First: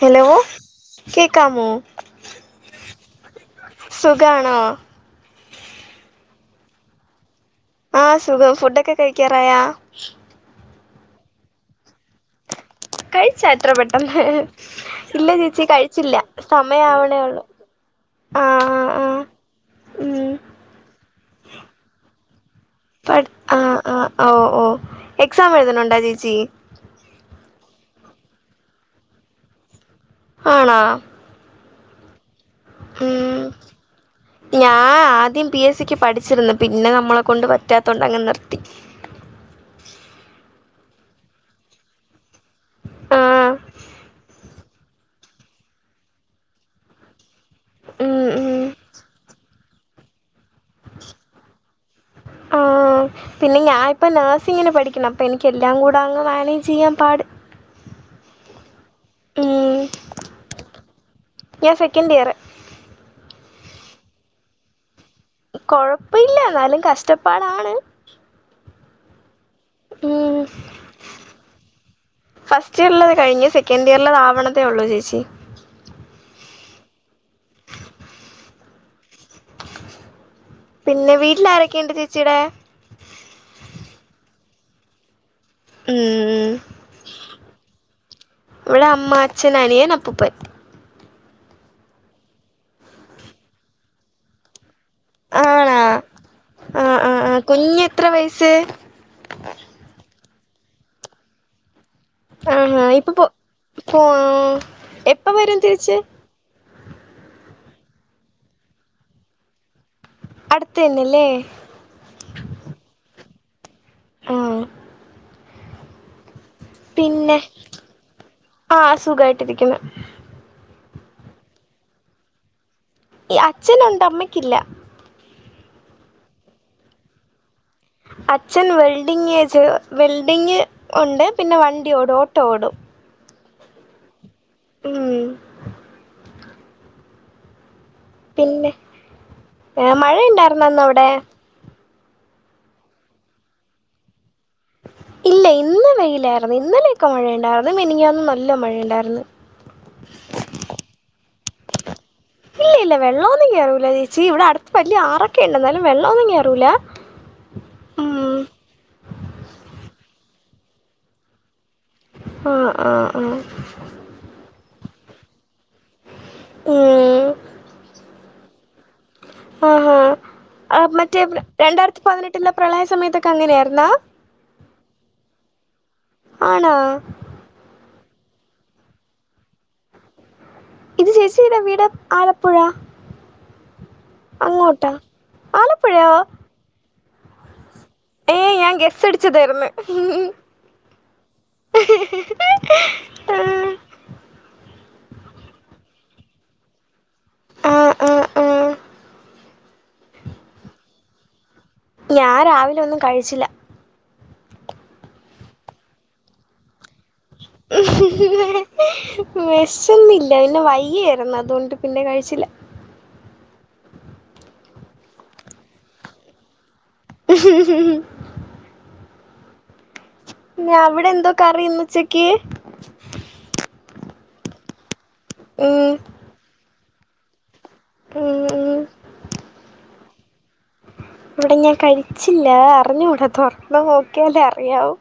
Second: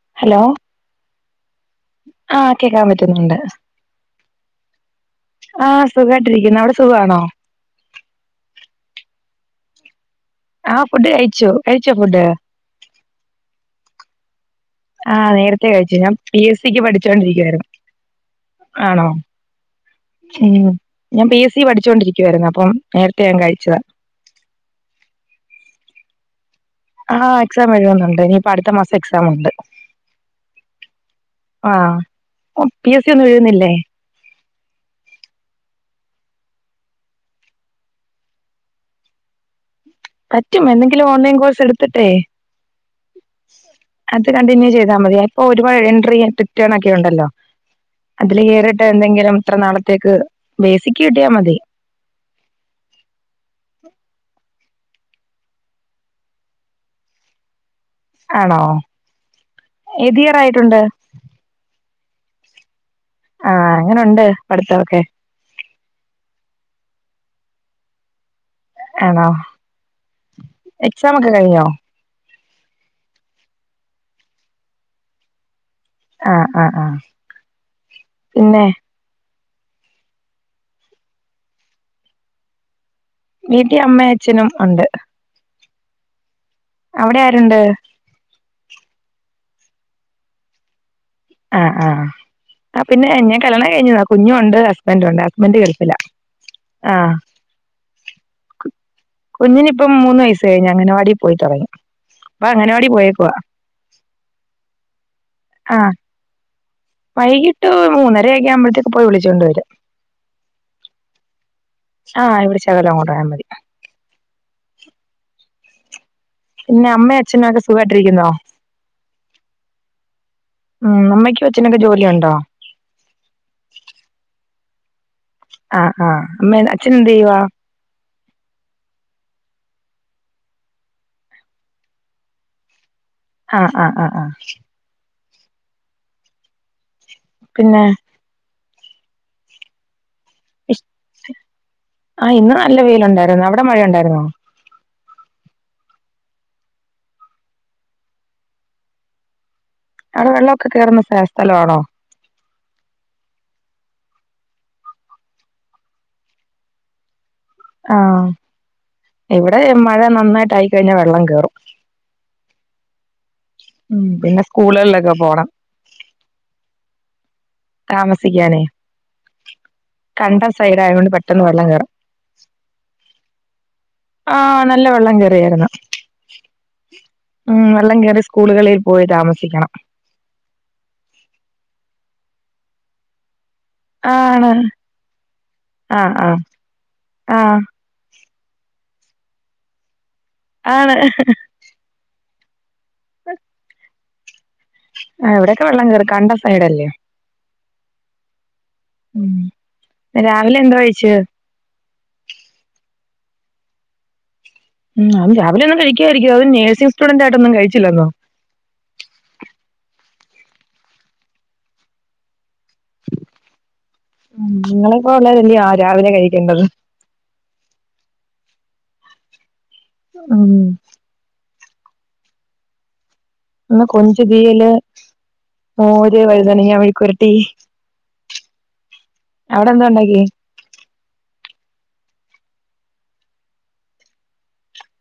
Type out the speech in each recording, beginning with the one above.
Hello കേക്കാമോ ആഹ് കേക്കാൻ പറ്റുന്നുണ്ട്. സുഖാണോ ആഹ് സുഖമായിട്ടിരിക്കുന്നു അവിടെ സുഖമാണോ? ആഹ് സുഖം ഫുഡൊക്കെ കഴിക്കാറായോ ആഹ് ഫുഡ് കഴിച്ചു കഴിച്ചോ ഫുഡ് കഴിച്ചാ ഇത്ര പെട്ടെന്ന് ഇല്ല ആഹ് ചേച്ചി നേരത്തെ കഴിച്ചു ഞാൻ കഴിച്ചില്ല പി എസ് സിക്ക് സമയാവണേ ഉള്ളൂ പഠിച്ചോണ്ടിരിക്കായിരുന്നു ആഹ് ആഹ് ആണോ ആഹ് ഉം ഞാൻ പി എസ് സി പഠിച്ചോണ്ടിരിക്കുവായിരുന്നു അപ്പം നേരത്തെ പഠ ഞാൻ കഴിച്ചതാ ആഹ് ആഹ് ഓഹ് ഓഹ് എക്സാം എഴുതുന്നുണ്ടോ ചേച്ചി ആഹ് എക്സാം എഴുതുന്നുണ്ട് ഇനിയിപ്പോ അടുത്ത മാസം എക്സാം ഉണ്ട് ആണോ ആഹ് പി എസ് സി ഒന്നും ഉം എഴുതുന്നില്ലേ ഞാൻ ആദ്യം പി എസ് സിക്ക് പഠിച്ചിരുന്നു പിന്നെ നമ്മളെ കൊണ്ട് പറ്റാത്ത കൊണ്ട് അങ്ങ് നിർത്തി പറ്റും എന്തെങ്കിലും ഓൺലൈൻ കോഴ്സ് എടുത്തിട്ടേ ആഹ് അത് കണ്ടിന്യൂ ചെയ്താൽ മതി ഇപ്പൊ ഒരുപാട് എൻട്രി റ്റേൺ ഒക്കെ ഉണ്ടല്ലോ ഉം അതില് ഉം കയറിട്ട് എന്തെങ്കിലും ഇത്ര നാളത്തേക്ക് ബേസിക്ക് കിട്ടിയാൽ മതി ആഹ് പിന്നെ ഞാനിപ്പൊ നഴ്സിങ്ങിന് പഠിക്കണെ അപ്പം എനിക്ക് എല്ലാം കൂടെ അങ്ങ് മാനേജ് ചെയ്യാൻ പാട് ആണോ ഉം ഏത് ഇയറായിട്ടുണ്ട് ഞാൻ സെക്കന്റ് ഇയർ ആഹ് എങ്ങനുണ്ട് പഠിത്തമൊക്കെ കൊഴപ്പില്ല എന്നാലും കഷ്ടപ്പാടാണ് ആണോ ഉം എക്സാം ഒക്കെ കഴിഞ്ഞോ ഫസ്റ്റ് ഇയറിലേത് കഴിഞ്ഞ് സെക്കൻഡ് ഇയറിലേത് ആവണതേ ഉള്ളൂ ചേച്ചി ആഹ് ആഹ് ആഹ് [inaudible] പിന്നെ പിന്നെ വീട്ടിൽ ആരൊക്കെയുണ്ട് ചേച്ചീടെ വീട്ടി അമ്മ അച്ഛനും ഉണ്ട് ഉം അവിടെ ആരുണ്ട് ഇവിടെ അമ്മ അച്ഛൻ അനിയൻ അപ്പൂപ്പൻ ആഹ് ആഹ് ആഹ് പിന്നെ ഞാൻ കല്യാണം കഴിഞ്ഞതാ കുഞ്ഞുവുണ്ട് ഹസ്‌ബൻ്റുണ്ട് ഹസ്ബൻ്റ് ആണാ ഗൾഫിലാ ആഹ് ആഹ് ആഹ് കുഞ്ഞ് എത്ര വയസ്സ് കുഞ്ഞിനിപ്പം മൂന്ന് വയസ് കഴിഞ്ഞു അംഗനവാടി പോയി തുടങ്ങി അപ്പൊ ആഹ് അംഗനവാടി ഇപ്പൊ പോയേക്കുവാ പോ എപ്പം വരും ആ തിരിച്ച് വൈകിട്ട് മൂന്നര ഒക്കെ ആകുമ്പൊഴത്തേക്ക് പോയി വിളിച്ചുകൊണ്ട് വരും അടുത്തന്നല്ലേ ആഹ് ഇവിടെ ചകലം അങ്ങോട്ട് പോയാൽ മതി ഉംഹ് പിന്നെ അമ്മയും അച്ഛനും ഒക്കെ സുഖായിട്ടിരിക്കുന്നോ ആഹ് സുഖായിട്ടിരിക്കുന്നു ഉം അമ്മയ്ക്കും അച്ചനുവൊക്കെ ജോലിയുണ്ടോ ഈ അച്ഛനുണ്ട് അമ്മയ്ക്കില്ല ആഹ് ആഹ് അമ്മേ അച്ഛന് എന്ത് ചെയ്യുവാ അച്ഛൻ വെൽഡിംഗ് വെൽഡിങ് ഉണ്ട് പിന്നെ വണ്ടിയോടും ഓട്ടോഓടും ആഹ് ആഹ് ആഹ് ആഹ് ഉം പിന്നെ പിന്നെ മഴ ഇണ്ടാർന്നാ അന്ന് അവിടെ? ആഹ് ഇന്ന് നല്ല വെയിലുണ്ടാരുന്നു. അവിടെ മഴ ഒണ്ടാരുന്നോ? ഇല്ല ഇന്ന് വെയിലാർന്ന് ഇന്നലെയൊക്കെ മഴയുണ്ടാർന്ന് മിനിഞ്ഞാന്ന് നല്ല മഴയുണ്ടാർന്ന്. അവിടെ വെള്ളോക്കെ കേറുന്ന സ്ഥലം ആണോ? ഇല്ല ഇല്ല വെള്ളൊന്നും കേറൂല്ല ചേച്ചി ഇവിടെ അടുത്ത് വല്യ ആറൊക്കെ ഇണ്ട് എന്നാലും വെള്ളം ഒന്നും കേറൂല്ല. ആഹ് ഇവിടെ മഴ നന്നായിട്ടായിക്കഴിഞ്ഞാൽ വെള്ളം കേറും. ആഹ് ആഹ് ആഹ്. ഉ പിന്നെ സ്കൂളുകളിലൊക്കെ പോണം ഉം താമസ സിക്കാൻ ആഹ് ഹാ ആയതുകൊണ്ട് മറ്റേ പെട്ടെന്ന് വെള്ളം കേറും. രണ്ടായിരത്തിപ്പതിനെട്ടിലെ പ്രളയ സമയത്തൊക്കെ അങ്ങനെയാർന്നാ? ആഹ് നല്ല വെള്ളം കേറിയായിരുന്ന്. ആണോ? ഉം വെള്ളം കേറിയാ സ്കൂളുകളിൽ പോയി താമസിക്കണം. ഇത് ചേച്ചീടെ വീട് ആലപ്പുഴ ആണ് അങ്ങോട്ടാ ആലപ്പുഴയോ ആഹ് ആഹ് ആഹ്. ഏ ഞാൻ ഗെസ്സടിച്ചതായിരുന്ന്. ആണ് ആഹ് ആഹ് ഇവിടൊക്കെ വെള്ളം കേറും കണ്ടം സൈഡല്ലേ ആ ആ ആ ഉം രാവിലെ എന്തോ കഴിച്ച്? ഞാൻ രാവിലെ ഒന്നും കഴിച്ചില്ല. ഉം അത് രാവിലെ ഒന്നും കഴിക്കാതിരിക്കുവൊ അതും നേഴ്സി സ്റ്റുടന്റാആയിടട്ടൊന്ന് വെശന്നില്ല പിന്നെ വയ്യാരുന്ന് അതുകൊണ്ട് പിന്നെ കഴിച്ചില്ല. ഉം നിങ്ങളെപ്പോലെ ഉള്ളവരല്ലിയോ രാവിലെ കഴിക്കണ്ടത്. ഉം ഉം ഉം ഞാ അവിടെന്തോ കറി ഇന്ന് ഉച്ചക്ക്? ഇന്ന് കൊഞ്ച് തീയല്, ഉം മോര്, വഴുതനങ്ങ മെഴുക്കൂവരട്ടീ ഉം ഉം അവിടെന്തോ ഒണ്ടാക്കി? ഇവിടെ ഞാൻ കഴിച്ചില്ല അറിഞ്ഞൂടാ തൊറന്ന് നോക്കിയാലെ അറിയാവു.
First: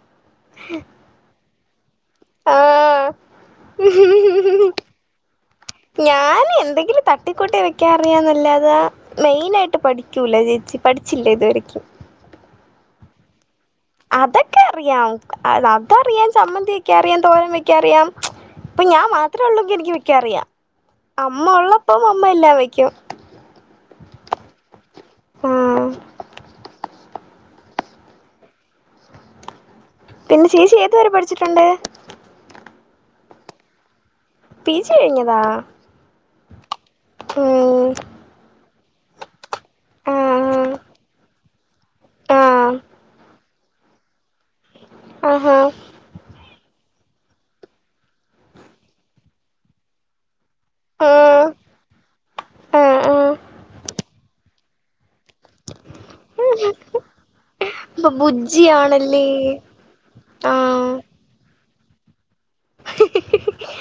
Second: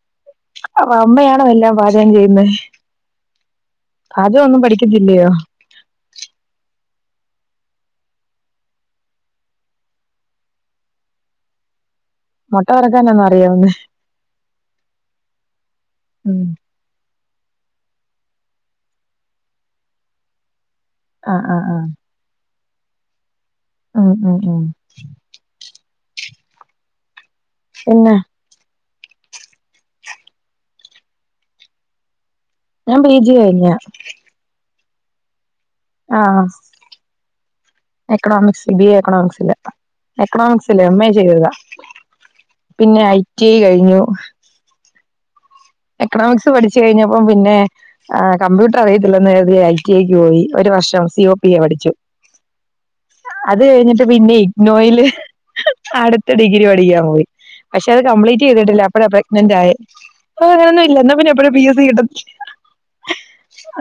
അമ്മയാണോ എല്ലാം പാചകം ചെയ്യുന്നെ? ആഹ് പാചകം ഒന്നും പഠിക്കത്തില്ലിയോ? ഞാന് എന്തെങ്കിലും തട്ടിക്കൂട്ടി വെക്കാ അറിയാന്നല്ലാതെ മെയിൻ ആയിട്ട് പഠിക്കൂല ചേച്ചി പഠിച്ചില്ല ഇതുവരെക്കും. മൊട്ട വറക്കാനാന്നോ അറിയാവുന്നെ? അതൊക്കെ അറിയാം അതറിയാം ഉം സമ്മന്തി വെ ക്കാറിയാം തോരൻ വക്കാറിയാം ഇപ്പൊ ഞാൻ മാത്രേ ഉള്ളങ്കി എനിക്ക് വെക്കാറിയാം. ആഹ് അമ്മ ആഹ് ആഹ് ഒള്ളപ്പം അമ്മ എല്ലാം വെക്കും. ഉം ഉം ഉം ആഹ് പിന്നെ പിന്നെ ചേച്ചി ഏതുവരെ പഠിച്ചിട്ടുണ്ട്? ഞാൻ പി ജി കഴിഞ്ഞയാ. പീ ജി കഴിഞ്ഞതാ? ആഹ് ഓഹ് എക്കണോമിക്സ് ബിഎ എക്കണോമിക്സിലെ ആഹ് എക്കണോമിക്സിൽ എം എ ചെയ്തതാ ആഹ് പിന്നെ ഐ ടി ഐ കഴിഞ്ഞു. ഓഹോ എക്കണോമിക്സ് പഠിച്ചു കഴിഞ്ഞപ്പം പിന്നെ കമ്പ്യൂട്ടർ അറിയത്തില്ല എന്ന് കരുതി ഐടിഐ ക്ക് പോയി ഒരു വർഷം ആഹ് സിഒപിഎ പഠിച്ചു ആഹ് ആഹ് അത് കഴിഞ്ഞിട്ട് പിന്നെയെ നോയില് അടുത്ത ഡിഗ്രി പഠിക്കാൻ പോയി പക്ഷെ അത് ഇപ്പൊ കംപ്ലീറ്റ് ചെയ്തിട്ടില്ല അപ്പഴാ ബുജ്ജിയാണല്ലേ പ്രഗ്നന്റ് ആയെ ആഹ് അങ്ങനൊന്നുയില്ല എന്നാ പിന്നെ എപ്പഴും പി എസ് സി കിട്ടത്തില്ല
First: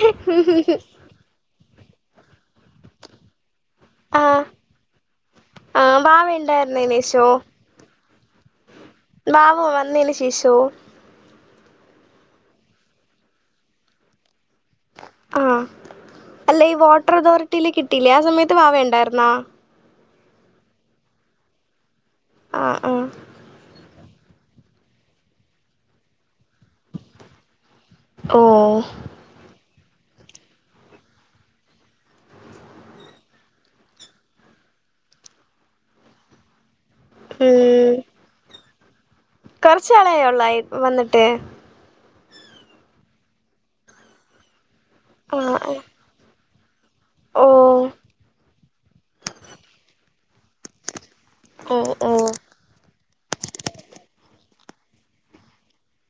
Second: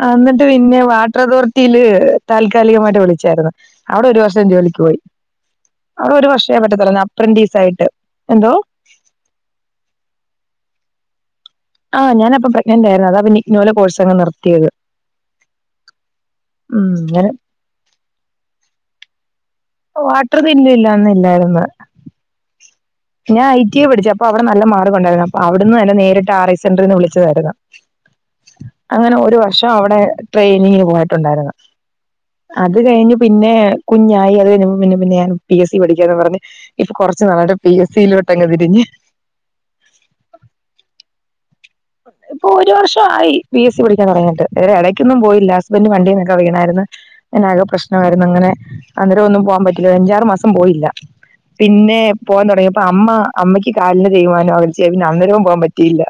ആഹ് അന്നിട്ട് പിന്നെ വാ ട്ടർ അതോർട്ടില് താല്ക്കാലികമായിട്ട് വിളിച്ചാരുന്നു അവിടെ ഒരു ആഹ് വർഷം ജോലിക്ക് പോയി ആഹ് ബാവ അവിടൊരു വർഷേ പറ്റതൊള്ളൂ ഉണ്ടായിരുന്നേനേശോ അപ്രൻറിസയിട്ട് എന്തോ വാവോ വന്നേന് ശേഷമോ ആഹ് ഞാനപ്പ പ്രഗ്ന്ന്റായിരുന്നു അതാ പിന്നെ ഇകനൗലെ കോഴ്സ് അങ്ങ് നിർത്തിയത് ആഹ് അല്ല ഈ ഉം വാട്ടർ അങ്ങനെ അതോറിറ്റിൽ കിട്ടിയില്ലേ ആ സമയത്ത് വാവയുണ്ടാരുന്നോ വാട്ടർ ബില്ല് അന്ന് ഇല്ലയില്ലായിരുന്ന് ആഹ് ആഹ് ഞാൻ ഐടിഎ പഠിച്ച അപ്പൊ അവിടെ നല്ല മാർഗ് ഒണ്ടായിരുന്നു അപ്പൊ അവിടുന്ന് തന്നെ നേരിട്ട് ആർ ഐ സെൻഡറിന്ന് വിളിച്ചതായിരുന്നു ഓ അങ്ങനെ ഒരു വർഷം അവിടെ ട്രെയിനിങ്ങിന് പോയിട്ടുണ്ടാരുന്നു അത് കഴിഞ്ഞ് പിന്നെ കുഞ്ഞായി അത് കഴിഞ്ഞപ്പോ പിന്നെ പിന്നെ ഞാൻ പിഎസ് സി പഠിക്കാന്ന് പറഞ്ഞ് ഇപ്പൊ കൊറച്ച്നാളയിട്ട് പിഎസ് ഉം സി ലോട്ടെങ്ങ് തിരിഞ്ഞ് കൊറച്ച് നാളായോ ഒള്ളിയി വന്നിട്ട് ഇപ്പൊ ഒരു വർഷം ആയി ബി എസ് സി പഠിക്കാൻ തെടങ്ങിട്ട് ഇതിൽ ഇടക്കൊന്നും പോയില്ല ആഹ് ഹസ്ബൻഡ് വണ്ടിന്നൊക്കെ വീണായിരുന്നു ഓ പിന്നാകെ പ്രശ്നമായിരുന്നു അങ്ങനെ അന്നേരം ഒന്നും പോവൻ പറ്റില്ല ഒരഞ്ചാറു മാസം പോയില്ല ഓ പിന്നെ ഓ പോവാൻ തെടങ്ങിയ അപ്പൊ അമ്മ അമ്മക്ക് കാലിന് തെയിമനാം പിടിച്ച് അന്നേരവും പോവാൻ പറ്റിയില്ല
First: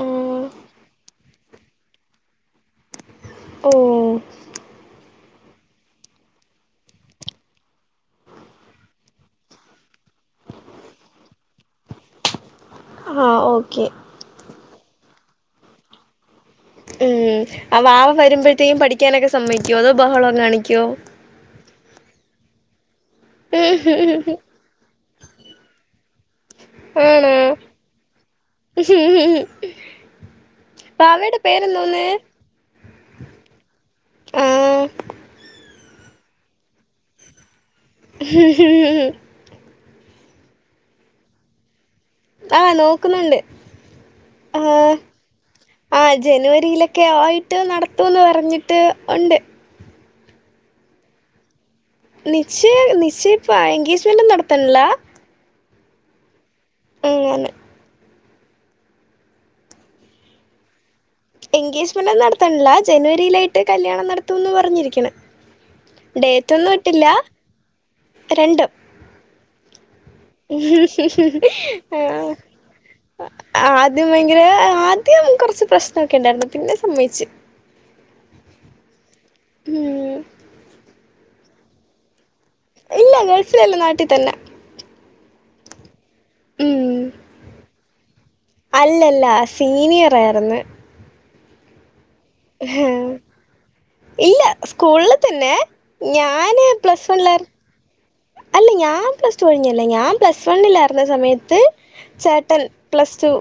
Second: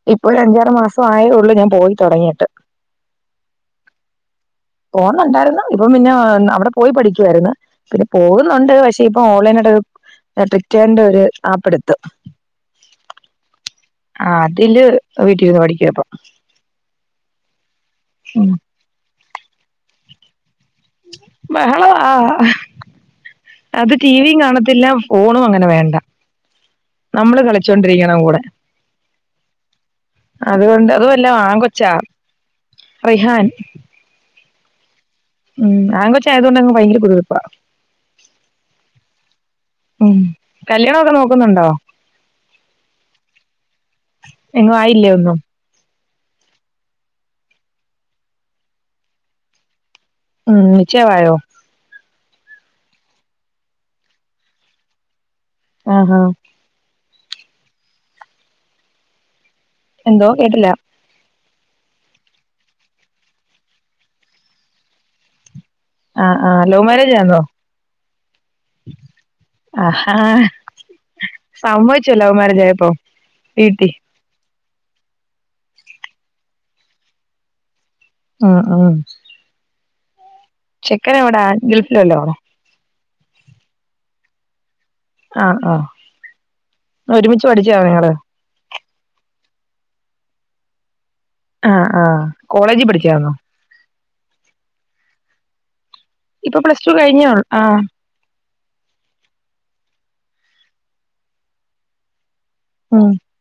ഉം ഒര്അഞ്ചാറ് മാസായെ ഉള്ളൂ ഞാൻ പോയി തെടങ്ങിയിട്ട് ഓഹ് പോന്നുണ്ടായിരുന്നു ഇപ്പം പിന്നെ അവിടെ പോയി പഠിക്കുവായിരുന്നു പിന്നെ പോകുന്നുണ്ട് പക്ഷെ ഇപ്പൊ ഓൺലൈനയിട്ട് പ്പിറ്റേണ്ട ഒരു ആപ്പെടുത്തു ആഹ് ഓക്കെ ആഹ് അതില് വീട്ടിലിരിന്ന് പഠിക്കുവാ ഇപ്പം ഉം അവാവ ഉം വരുമ്പഴത്തേക്കും പഠിക്കാനൊക്കെ സമ്മതിക്കുവോ അതോ ബഹളം കാണിക്കുവോ ബഹള ആഹ് അത് ടിവി കാണത്തില്ല ഫോണും അങ്ങനെ വേണ്ട ആണോ നമ്മള് കളിച്ചോണ്ടിരിക്കണം കൂടെ അതുകൊണ്ട് അതുവല്ല വാവയുടെ ആൺകൊച്ച പേരെന്തോന്ന് റെയ്ഹാൻ ആഹ് ഉം ആഹ് ആൺകൊച്ചായതുകൊണ്ട് അങ്ങ് ഭയങ്കര കുരു കുരൂ പ്പാ ഹ ഹ ഉം കല്യാണൊക്കെ നോക്കുന്നുണ്ടോ ആഹ് നോക്കുന്നുണ്ട് എങ്ങും ആഹ് ആയില്ലേ ഒന്നും ആഹ് ജനുവരിയില് ക്കെ ആയിട്ട് നടത്തും എന്ന് പറഞ്ഞിട്ട് ഒണ്ട് ഉം നിശ്ചയം ആയോ നിശ്ചയം നിശ്ചയ ഇപ്പെ ആയെങ്കി എൻഗേജ്മെന്റ് നടത്തണനില്ല ആഹ് ആഹ് ഇങ്ങനെ എന്തോ കേട്ടില്ല എൻഗേജ്മെന്റ് ഒന്നും നടത്തണില്ല ജനുവരിയിലായിട്ട് കല്യാണം നടത്തൂന്ന് പറഞ്ഞിരിക്കണെ ആ ആ ഡേറ്റ് ഒന്നും ലവ് ഇട്ടില്ല മാരേജ് ആന്നോ രണ്ടം ആഹാ സമ്മതിച്ചോ ലവ് മാരേജ് ആയപ്പോ ആ വീട്ടി ആത് ഭയങ്കര ആ ദ്യം കൊർച്ച് പ്രശ്നക്കെണ്ടായിരുന്നു പിന്നെ സമ്മയ്ച്ച് ആ ആ ഉം ചെക്കന് എവടെ ഗൾഫിൽ വല്ലോ ആണോ ഇല്ല ഗൾഫിലല്ല നാട്ടി തന്നെ ആ ആ ഉം ഒരുമിച്ച് പഠിച്ച ആണോ നിങ്ങള് അല്ലല്ല സിനിയറായിര്ന്ന് ആഹ് ആഹ് ഇല്ല സ്കൂൾല് തന്നെ ഇപ്പൊ ഞാന് ടു പ്ലസ് കഴിഞ്ഞേ ഉള്ളൂ വൺലാര് ആ അല്ല ഞാൻ പ്ലസ് ടു കഴിഞ്ഞല്ല ഞാൻ പ്ലസ് വണ്ണിലായിരുന്ന സമയത്ത് ചേട്ടൻ ഉം പ്ലസ് ടു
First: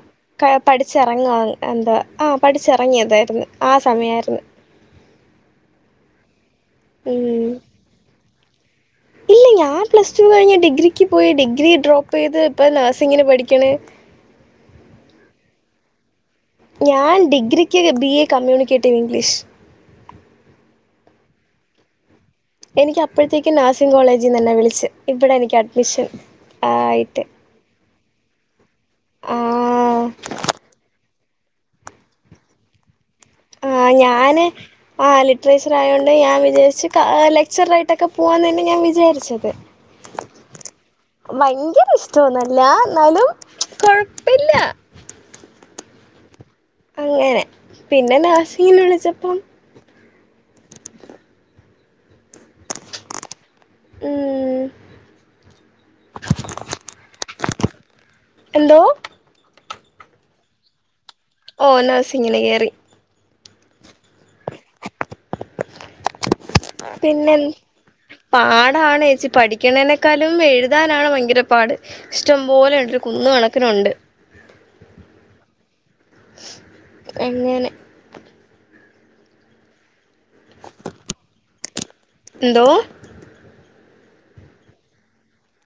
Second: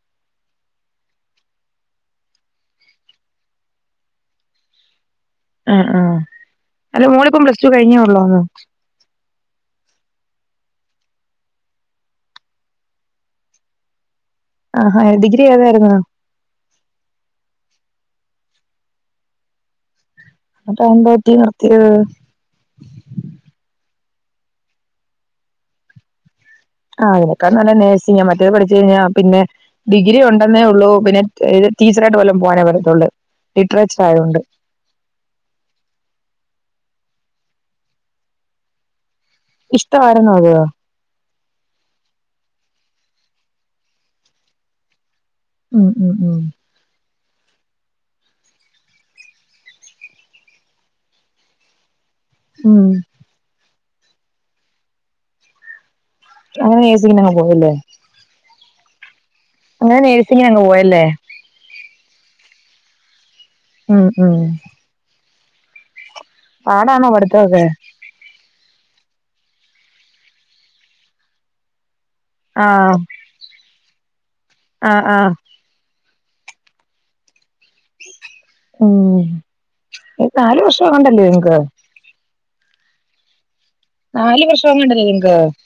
ക്ക പഠിച്ചറങ്ങ എന്താ ആ പഠിച്ചറങ്ങിയതായിരുന്നു ആ സമയായിരുന്നു ആ ആ അല്ല മോളിപ്പം ഉം പ്ലസ് ടു കഴിഞ്ഞേ ഉള്ളോന്നോ ഇല്ല ഞാൻ പ്ലസ് ടു കഴിഞ്ഞു ഡിഗ്രിക്ക് പോയി ഡിഗ്രി ഡ്രോപ്പയ്ത് ഇപ്പം നേഴ്സിങ്ങിന് പഠിക്ക്ണ് ആഹാ ഡിഗ്രി ഏതായിരുന്നു ഞാൻ ഡിഗ്രിക്ക് ബി എ കമ്മ്യൂണിക്കേറ്റീവ് ഇംഗ്ലീഷ് ന്നട്ട് എന്ത് പറ്റി നിർത്തിയത് എനിക്ക് അപ്പഴെത്തെക്കും നഴ്സിംഗ് കോളെജിന്ന് എന്നെ വിളിച്ച് ഇപ്പയാ എനിക്ക് അഡ്മിഷൻ ആ ആയിട്ട് അയിനേക്കാൾ നല്ലത് നെഴ്സിങാ മറ്റേത് പഠിച് കഴിഞ്ഞാ പിന്നെ ആ ഡിഗ്രി ഉണ്ടെന്നേ ഒള്ളൂ പിന്നെ ഇത് ടീച്ചറായിട്ട് വല്ലോം പോവനെ പറ്റത്തുള്ള് ആ ഞാന് ആ ലിറ്ററേച്ചർ ആയോണ്ട് ഞാൻ വിചാരിച്ച് ക ലെക്ചറായിട്ടൊക്കെ പോവാന്നന്നെ ഞാൻ വിചാരിച്ചത് ഇഷ്ടമായിരുന്നോ അത് ഭയങ്കര ഇഷ്ടോന്നല്ല ന്നാലും കൊഴപ്പല്ല ഉം ഉം ഉം അങ്ങനെ പിന്നെ നഴ്സിങ്ങിന് വിളിച്ചപ്പം ഉം ഉം അങ്ങനെ നഴ്സിങ്ങിന് ഒക്കെ പോയി ലേ എന്തോ അങ്ങനെ നഴ്സിങ്ങിന് അങ്ങ് പോയല്ലേ ഓ നഴ്സിങ്ങിന് കെറി ഉം ഉം പാടാണോ പിന്നെ എൻ പഠിത്തമൊക്കെ പാടാണ് ഏച്ചി പഠിക്ക്ണെനാക്കാളും എഴുതാനാണ് ഭയങ്കര പാട് ആ ഇഷ്ടംപോലണ്ട് കുന്നുകണക്കിന് ഉണ്ട് ആ ആ എങ്ങനെ ഉം നാലുവർഷാങ്ങോണ്ടല്ലേ [unintelligible] എന്തോ നാല് വർഷാങ്ങണ്ടല്ലേ [unintelligible]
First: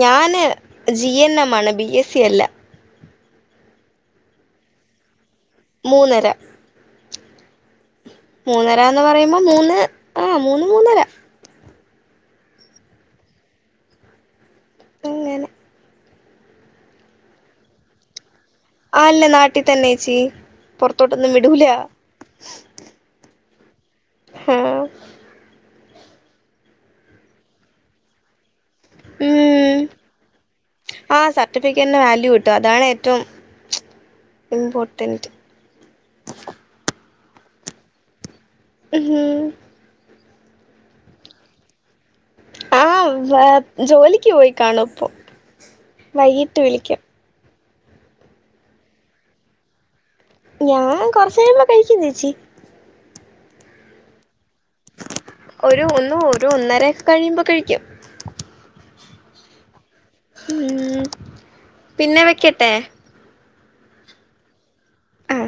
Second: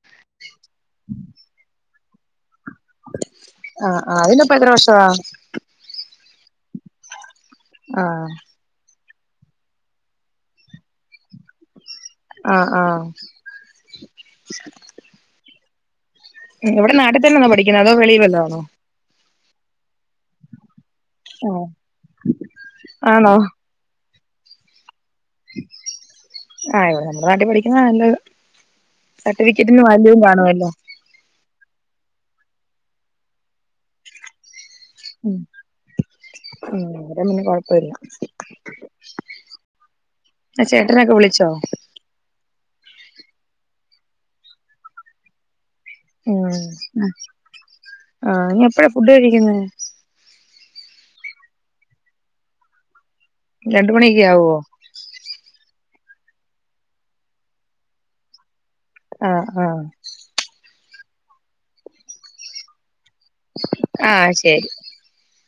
ഞാന് ജി എൻ എം ആണ് ബി എസ് സി അല്ല ആ ആ അയിനിപ്പേത്ര വർഷവാ മൂന്നര ആ മൂന്നരാന്നു പറയുമ്പം മൂന്ന് ആ മൂന്ന് മൂന്നര ആ ആ അങ്ങനെ എവിടെ നാട്ടി തന്നാണോ പഠിക്കുന്ന അതോ വെളി വല്ലാണോ അല്ല നാട്ടി തന്നെ എച്ചി പൊറത്തോട്ടൊന്നും വിടൂല ആന്നോ ആഹ് ആഹ് ഇവടെ നമ്മുടെ നാട്ടിൽ പഠിക്കുന്നതാ നല്ലത് സർട്ടിഫിക്കറ്റിനു വാല്യുവും കാണുവല്ലോ ആഹ് സർട്ടിഫിക്കറ്റിനു വാല്യൂ കിട്ടും അതാണ് ഏറ്റവും ഇമ്പോർ ഉം അവരെന്നെ കുഴപ്പല്യ ഉം ആ ചേട്ടനൊക്കെ വിളിച്ചോ ആഹ് ജോലിക്ക് പോയി കാണും പ്പൊ ഉം ആ നി എപ്പഴാ ഫുഡ് കഴിക്കുന്നെ ഞാൻ കൊർച്ചയ്യുമ്പോ കഴിക്കും ചേച്ചി രണ്ടു മണീക്ക്യാവോ ഒരു ഒന്ന് ഒരു ഒന്നര ക്കെ കഴിയുമ്പോ കഴിക്കും ആഹ് ആഹ് ഉം പിന്നെ വെക്കട്ടെ ആഹ് ശരി ആ